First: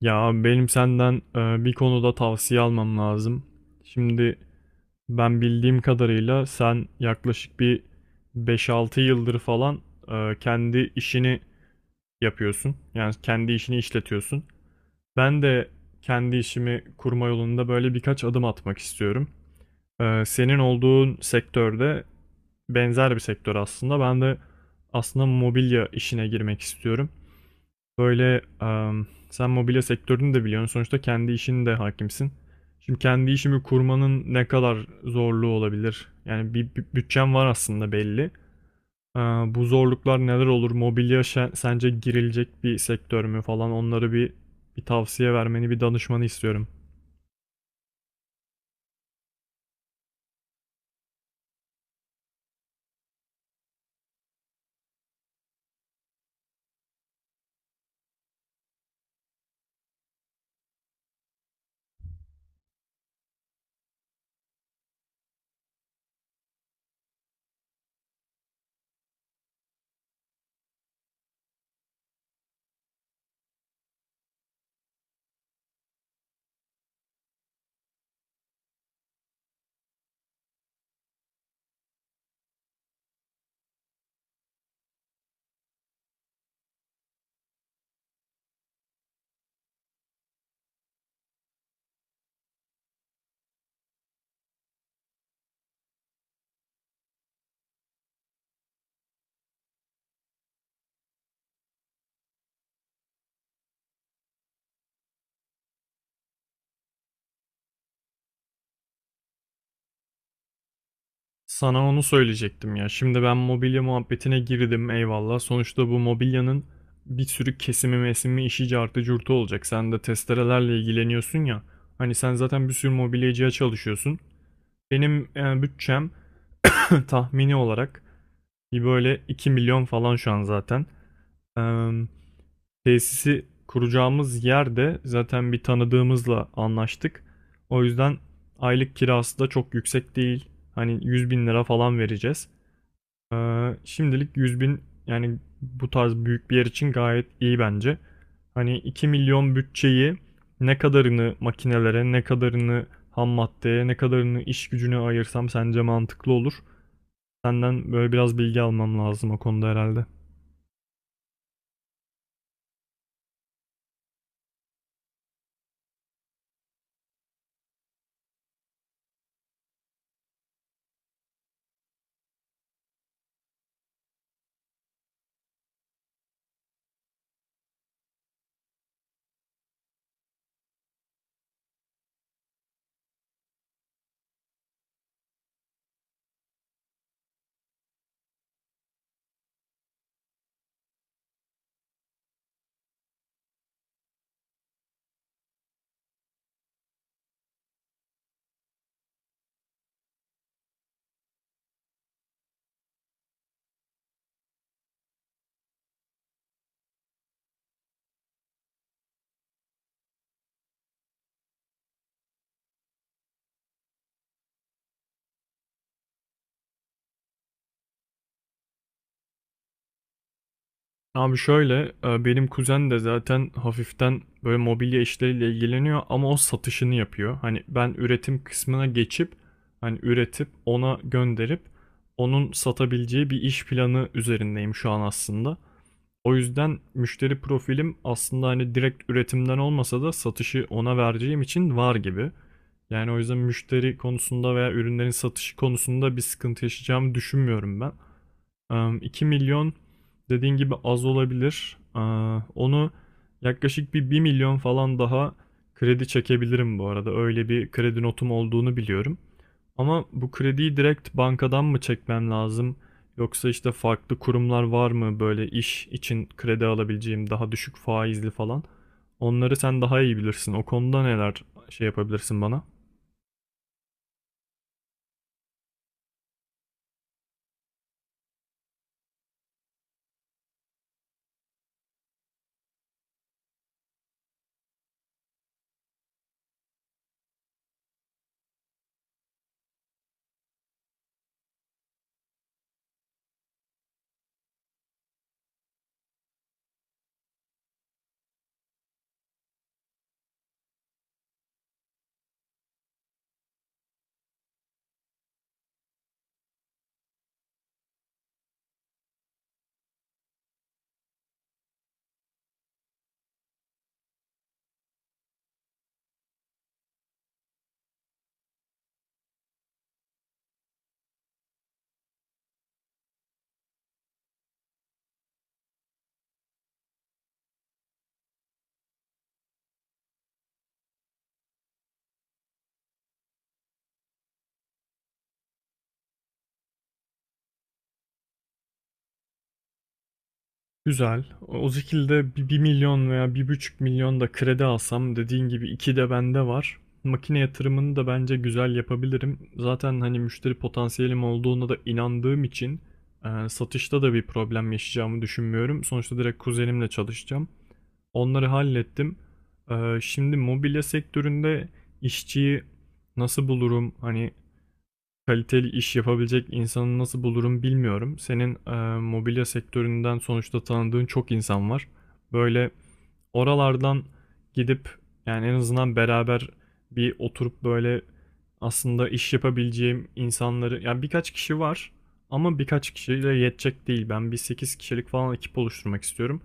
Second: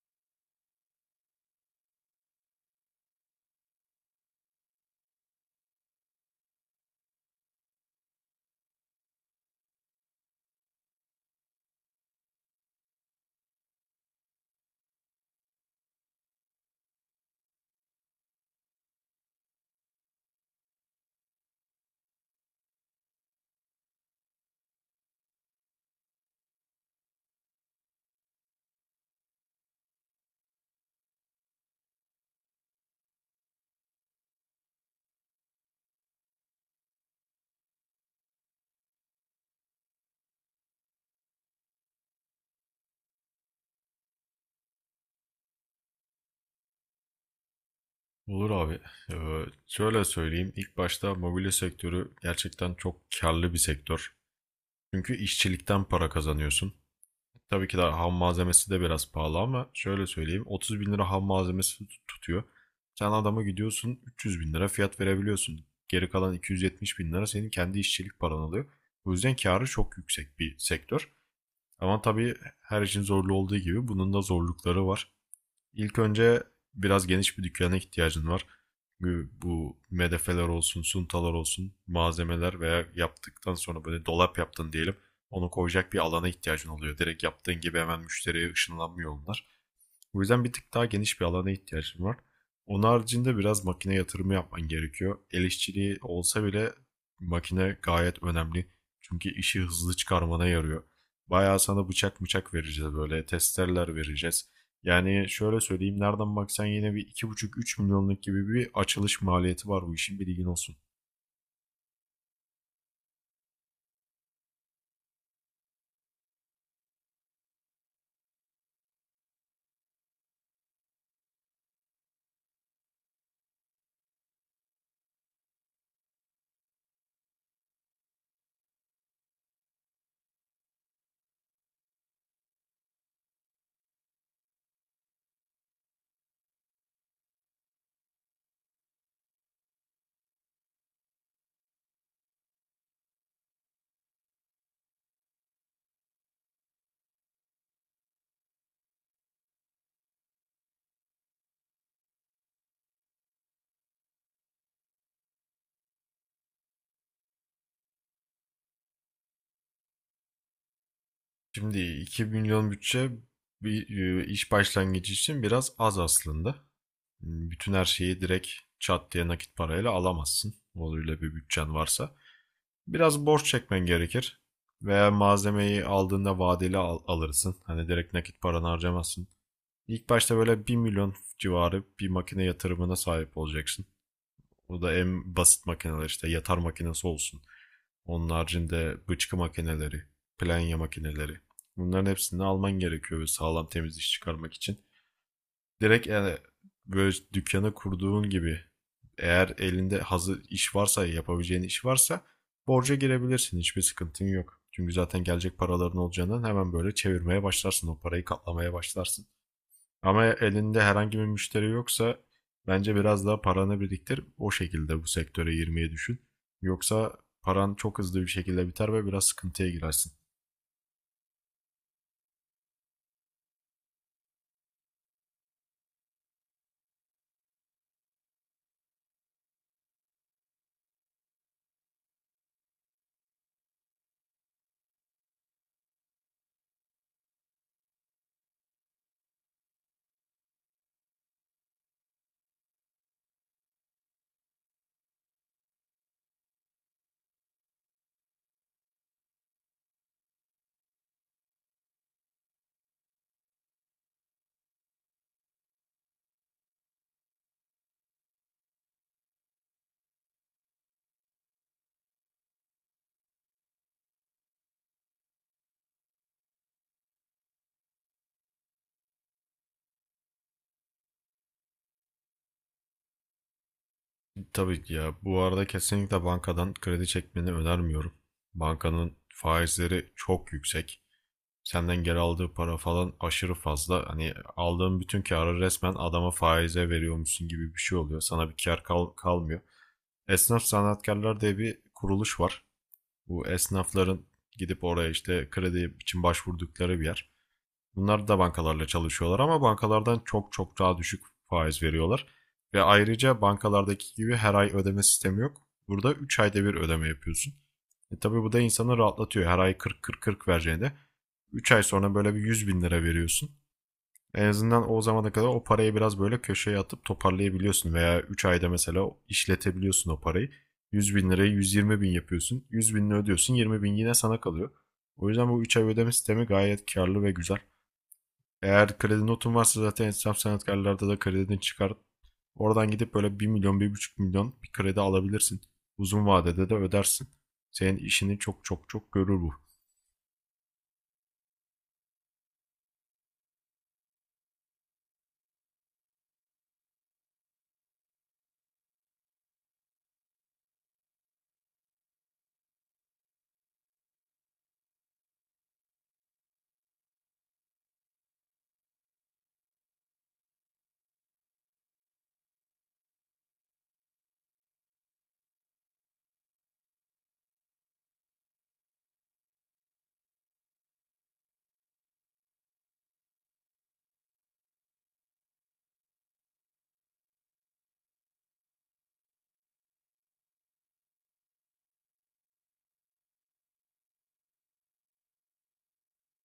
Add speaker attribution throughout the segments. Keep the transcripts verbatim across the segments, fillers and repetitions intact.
Speaker 1: Ya abi, benim senden e, bir konuda tavsiye almam lazım. Şimdi ben bildiğim kadarıyla sen yaklaşık bir beş-altı yıldır falan e, kendi işini yapıyorsun. Yani kendi işini işletiyorsun. Ben de kendi işimi kurma yolunda böyle birkaç adım atmak istiyorum. E, senin olduğun sektörde benzer bir sektör aslında. Ben de aslında mobilya işine girmek istiyorum. Böyle em, sen mobilya sektörünü de biliyorsun. Sonuçta kendi işin de hakimsin. Şimdi kendi işimi kurmanın ne kadar zorluğu olabilir? Yani bir, bir bütçem var aslında belli. Ee, Bu zorluklar neler olur? Mobilya şe- sence girilecek bir sektör mü falan? Onları bir bir tavsiye vermeni, bir danışmanı istiyorum.
Speaker 2: Olur abi. Ee, şöyle söyleyeyim. İlk başta mobilya sektörü gerçekten çok karlı bir sektör. Çünkü işçilikten para kazanıyorsun. Tabii ki de ham malzemesi de biraz pahalı ama şöyle söyleyeyim. otuz bin lira ham malzemesi tut- tutuyor. Sen adama gidiyorsun üç yüz bin lira fiyat verebiliyorsun. Geri kalan iki yüz yetmiş bin lira senin kendi işçilik paran alıyor. O yüzden karı çok yüksek bir sektör. Ama tabii her işin zorlu olduğu gibi bunun da zorlukları var. İlk önce biraz geniş bir dükkana ihtiyacın var. Çünkü bu medefeler olsun, suntalar olsun, malzemeler veya yaptıktan sonra böyle dolap yaptın diyelim. Onu koyacak bir alana ihtiyacın oluyor. Direkt yaptığın gibi hemen müşteriye ışınlanmıyor onlar. O yüzden bir tık daha geniş bir alana ihtiyacım var. Onun haricinde biraz makine yatırımı yapman gerekiyor. El işçiliği olsa bile makine gayet önemli. Çünkü işi hızlı çıkarmana yarıyor. Bayağı sana bıçak bıçak vereceğiz, böyle testereler vereceğiz. Yani şöyle söyleyeyim, nereden baksan yine bir iki buçuk üç milyonluk gibi bir açılış maliyeti var bu işin, bilgin olsun.
Speaker 1: Sana onu söyleyecektim ya. Şimdi ben mobilya muhabbetine girdim, eyvallah. Sonuçta bu mobilyanın bir sürü kesimi mesimi işi cartı curtu olacak. Sen de testerelerle ilgileniyorsun ya. Hani sen zaten bir sürü mobilyacıya çalışıyorsun. Benim e, bütçem tahmini olarak bir böyle iki milyon falan şu an zaten. E, Tesisi kuracağımız yerde zaten bir tanıdığımızla anlaştık. O yüzden aylık kirası da çok yüksek değil. Hani yüz bin lira falan vereceğiz. Ee, şimdilik yüz bin, yani bu tarz büyük bir yer için gayet iyi bence. Hani iki milyon bütçeyi ne kadarını makinelere, ne kadarını ham maddeye, ne kadarını iş gücüne ayırsam sence mantıklı olur? Senden böyle biraz bilgi almam lazım o konuda herhalde.
Speaker 2: Şimdi iki milyon bütçe bir e, iş başlangıcı için biraz az aslında. Hmm, Bütün her şeyi direkt çat diye nakit parayla alamazsın, öyle bir bütçen varsa. Biraz borç çekmen gerekir. Veya malzemeyi aldığında vadeli al- alırsın. Hani direkt nakit paranı harcamazsın. İlk başta böyle bir milyon civarı bir makine yatırımına sahip olacaksın. O da en basit makineler, işte yatar makinesi olsun. Onun haricinde bıçkı makineleri, planya makineleri. Bunların hepsini alman gerekiyor, ve sağlam temiz iş çıkarmak için. Direkt yani böyle dükkanı kurduğun gibi, eğer elinde hazır iş varsa, yapabileceğin iş varsa borca girebilirsin. Hiçbir sıkıntın yok. Çünkü zaten gelecek paraların olacağından hemen böyle çevirmeye başlarsın. O parayı katlamaya başlarsın. Ama elinde herhangi bir müşteri yoksa bence biraz daha paranı biriktir. O şekilde bu sektöre girmeyi düşün. Yoksa paran çok hızlı bir şekilde biter ve biraz sıkıntıya girersin.
Speaker 1: Abi şöyle e, benim kuzen de zaten hafiften böyle mobilya işleriyle ilgileniyor ama o satışını yapıyor. Hani ben üretim kısmına geçip hani üretip ona gönderip onun satabileceği bir iş planı üzerindeyim şu an aslında. O yüzden müşteri profilim aslında hani direkt üretimden olmasa da satışı ona vereceğim için var gibi. Yani o yüzden müşteri konusunda veya ürünlerin satışı konusunda bir sıkıntı yaşayacağımı düşünmüyorum ben. Em, iki milyon dediğin gibi az olabilir. Aa, Onu yaklaşık bir 1 milyon falan daha kredi çekebilirim bu arada. Öyle bir kredi notum olduğunu biliyorum. Ama bu krediyi direkt bankadan mı çekmem lazım? Yoksa işte farklı kurumlar var mı böyle iş için kredi alabileceğim daha düşük faizli falan? Onları sen daha iyi bilirsin. O konuda neler şey yapabilirsin bana?
Speaker 2: Tabii ki ya, bu arada kesinlikle bankadan kredi çekmeni önermiyorum. Bankanın faizleri çok yüksek. Senden geri aldığı para falan aşırı fazla. Hani aldığın bütün karı resmen adama faize veriyormuşsun gibi bir şey oluyor. Sana bir kar kal- kalmıyor. Esnaf Sanatkarlar diye bir kuruluş var. Bu esnafların gidip oraya işte kredi için başvurdukları bir yer. Bunlar da bankalarla çalışıyorlar ama bankalardan çok çok daha düşük faiz veriyorlar. Ve ayrıca bankalardaki gibi her ay ödeme sistemi yok. Burada üç ayda bir ödeme yapıyorsun. E tabii bu da insanı rahatlatıyor. Her ay kırk kırk kırk vereceğine üç ay sonra böyle bir yüz bin lira veriyorsun. En azından o zamana kadar o parayı biraz böyle köşeye atıp toparlayabiliyorsun. Veya üç ayda mesela işletebiliyorsun o parayı. yüz bin lirayı yüz yirmi bin yapıyorsun. yüz binini ödüyorsun, yirmi bin yine sana kalıyor. O yüzden bu üç ay ödeme sistemi gayet karlı ve güzel. Eğer kredi notun varsa zaten esnaf sanatkarlarda da kredini çıkar. Oradan gidip böyle bir milyon bir buçuk milyon bir kredi alabilirsin. Uzun vadede de ödersin. Senin işini çok çok çok görür bu.
Speaker 1: Güzel. O o şekilde bir bir milyon veya bir buçuk milyon da kredi alsam, dediğin gibi iki de bende var. Makine yatırımını da bence güzel yapabilirim. Zaten hani müşteri potansiyelim olduğuna da inandığım için e, satışta da bir problem yaşayacağımı düşünmüyorum. Sonuçta direkt kuzenimle çalışacağım. Onları hallettim. E, Şimdi mobilya sektöründe işçiyi nasıl bulurum? Hani kaliteli iş yapabilecek insanı nasıl bulurum bilmiyorum. Senin e, mobilya sektöründen sonuçta tanıdığın çok insan var. Böyle oralardan gidip yani en azından beraber bir oturup böyle aslında iş yapabileceğim insanları, yani birkaç kişi var ama birkaç kişiyle yetecek değil. Ben bir sekiz kişilik falan ekip oluşturmak istiyorum.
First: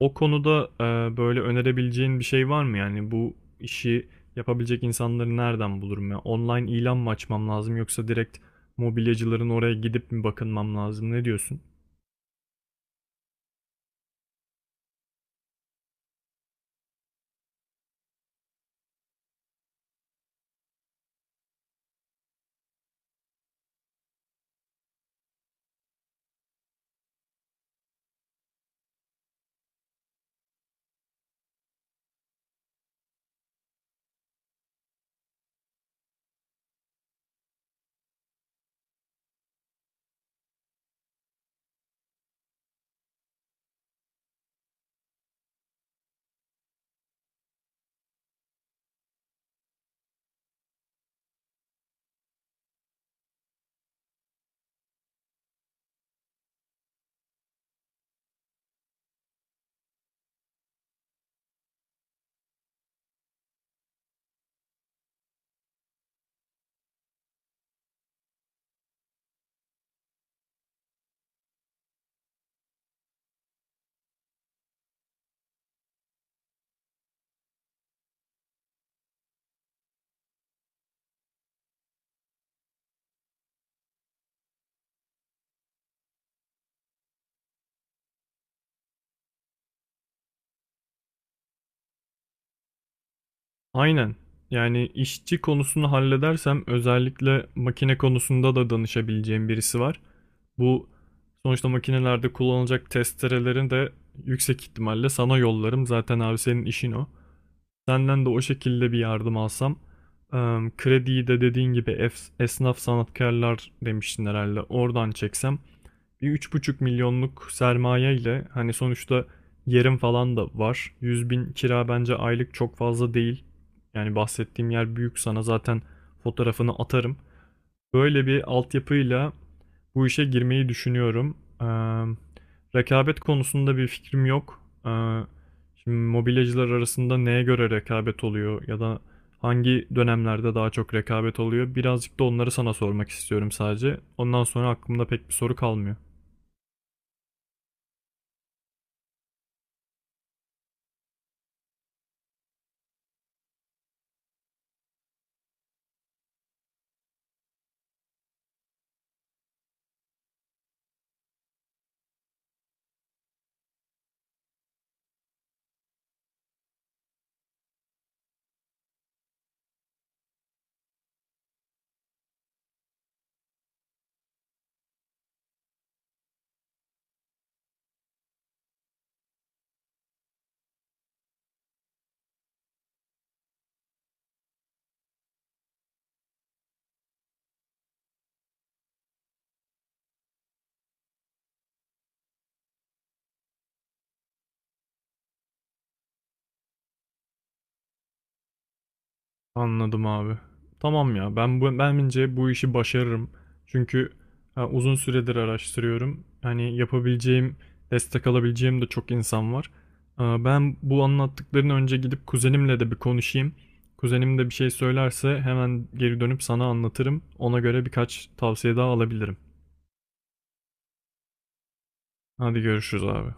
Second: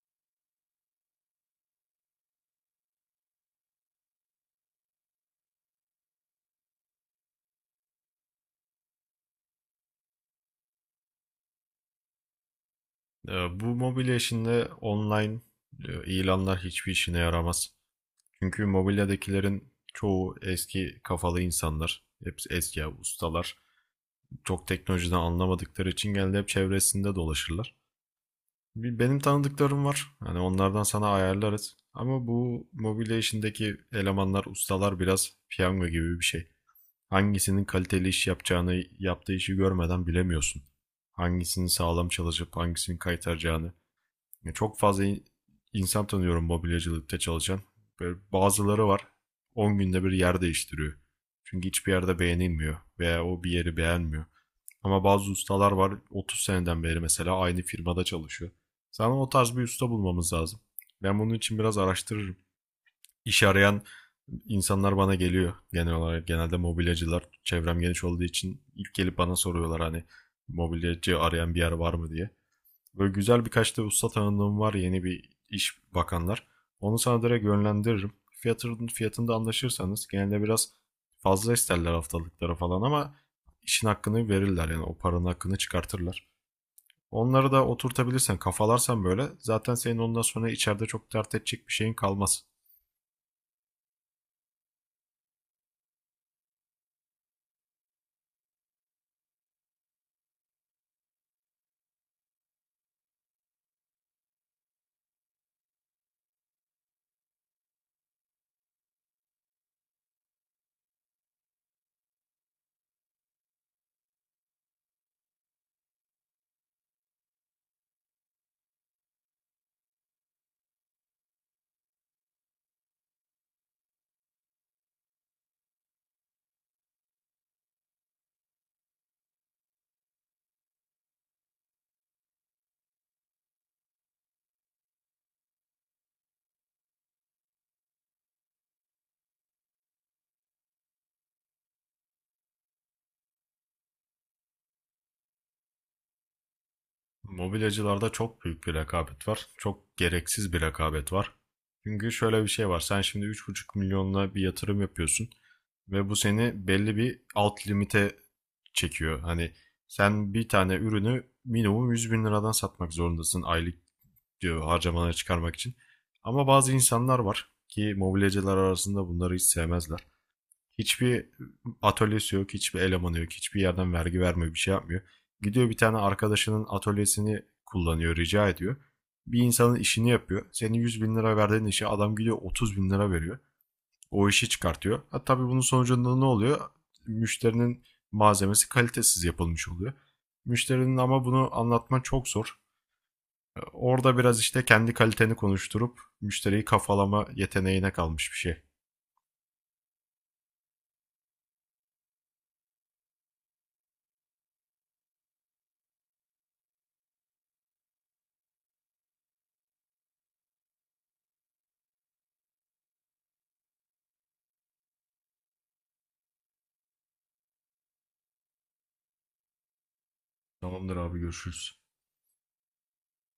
Speaker 1: O konuda e, böyle önerebileceğin bir şey var mı? Yani bu işi yapabilecek insanları nereden bulurum ya? Online ilan mı açmam lazım, yoksa direkt mobilyacıların oraya gidip mi bakınmam lazım? Ne diyorsun?
Speaker 2: Ee, Bu mobilya işinde online e, ilanlar hiçbir işine yaramaz. Çünkü mobilyadakilerin çoğu eski kafalı insanlar. Hepsi eski ustalar. Çok teknolojiden anlamadıkları için genelde hep çevresinde dolaşırlar. Benim tanıdıklarım var. Hani onlardan sana ayarlarız. Ama bu mobilya işindeki elemanlar, ustalar biraz piyango gibi bir şey. Hangisinin kaliteli iş yapacağını, yaptığı işi görmeden bilemiyorsun. Hangisinin sağlam çalışıp hangisinin kaytaracağını. Ya çok fazla in- insan tanıyorum mobilyacılıkta çalışan. Böyle bazıları var, on günde bir yer değiştiriyor. Çünkü hiçbir yerde beğenilmiyor veya o bir yeri beğenmiyor. Ama bazı ustalar var, otuz seneden beri mesela aynı firmada çalışıyor. Sana o tarz bir usta bulmamız lazım. Ben bunun için biraz araştırırım. İş arayan insanlar bana geliyor genel olarak. Genelde mobilyacılar, çevrem geniş olduğu için, ilk gelip bana soruyorlar hani mobilyacı arayan bir yer var mı diye. Böyle güzel birkaç da usta tanıdığım var yeni bir iş bakanlar. Onu sana direkt yönlendiririm. Fiyatın, fiyatında anlaşırsanız genelde biraz fazla isterler haftalıklara falan ama işin hakkını verirler yani o paranın hakkını çıkartırlar. Onları da oturtabilirsen, kafalarsan böyle, zaten senin ondan sonra içeride çok dert edecek bir şeyin kalmaz.
Speaker 1: Aynen. Yani işçi konusunu halledersem, özellikle makine konusunda da danışabileceğim birisi var. Bu sonuçta makinelerde kullanılacak testerelerin de yüksek ihtimalle sana yollarım. Zaten abi senin işin o. Senden de o şekilde bir yardım alsam. Em, Krediyi de dediğin gibi ef- esnaf sanatkarlar demiştin herhalde. Oradan çeksem bir üç buçuk milyonluk sermaye ile hani sonuçta yerim falan da var. Yüz bin kira bence aylık çok fazla değil. Yani bahsettiğim yer büyük, sana zaten fotoğrafını atarım. Böyle bir altyapıyla bu işe girmeyi düşünüyorum. Eee, rekabet konusunda bir fikrim yok. Eee, şimdi mobilyacılar arasında neye göre rekabet oluyor, ya da hangi dönemlerde daha çok rekabet oluyor? Birazcık da onları sana sormak istiyorum sadece. Ondan sonra aklımda pek bir soru kalmıyor.
Speaker 2: Mobilyacılarda çok büyük bir rekabet var. Çok gereksiz bir rekabet var. Çünkü şöyle bir şey var. Sen şimdi üç buçuk milyonla bir yatırım yapıyorsun ve bu seni belli bir alt limite çekiyor. Hani sen bir tane ürünü minimum yüz bin liradan satmak zorundasın aylık, diyor, harcamaları çıkarmak için. Ama bazı insanlar var ki mobilyacılar arasında bunları hiç sevmezler. Hiçbir atölyesi yok, hiçbir elemanı yok, hiçbir yerden vergi vermiyor, bir şey yapmıyor. Gidiyor bir tane arkadaşının atölyesini kullanıyor, rica ediyor. Bir insanın işini yapıyor. Senin yüz bin lira verdiğin işe adam gidiyor otuz bin lira veriyor. O işi çıkartıyor. Ha, tabii bunun sonucunda ne oluyor? Müşterinin malzemesi kalitesiz yapılmış oluyor. Müşterinin, ama bunu anlatman çok zor. E, Orada biraz işte kendi kaliteni konuşturup müşteriyi kafalama yeteneğine kalmış bir şey.
Speaker 1: Anladım abi. Tamam ya, ben bu, bence bu işi başarırım. Çünkü ha, uzun süredir araştırıyorum. Hani yapabileceğim, destek alabileceğim de çok insan var. Aa, ben bu anlattıklarını önce gidip kuzenimle de bir konuşayım. Kuzenim de bir şey söylerse hemen geri dönüp sana anlatırım. Ona göre birkaç tavsiye daha alabilirim.
Speaker 2: Tamamdır abi, görüşürüz.
Speaker 1: Hadi görüşürüz abi.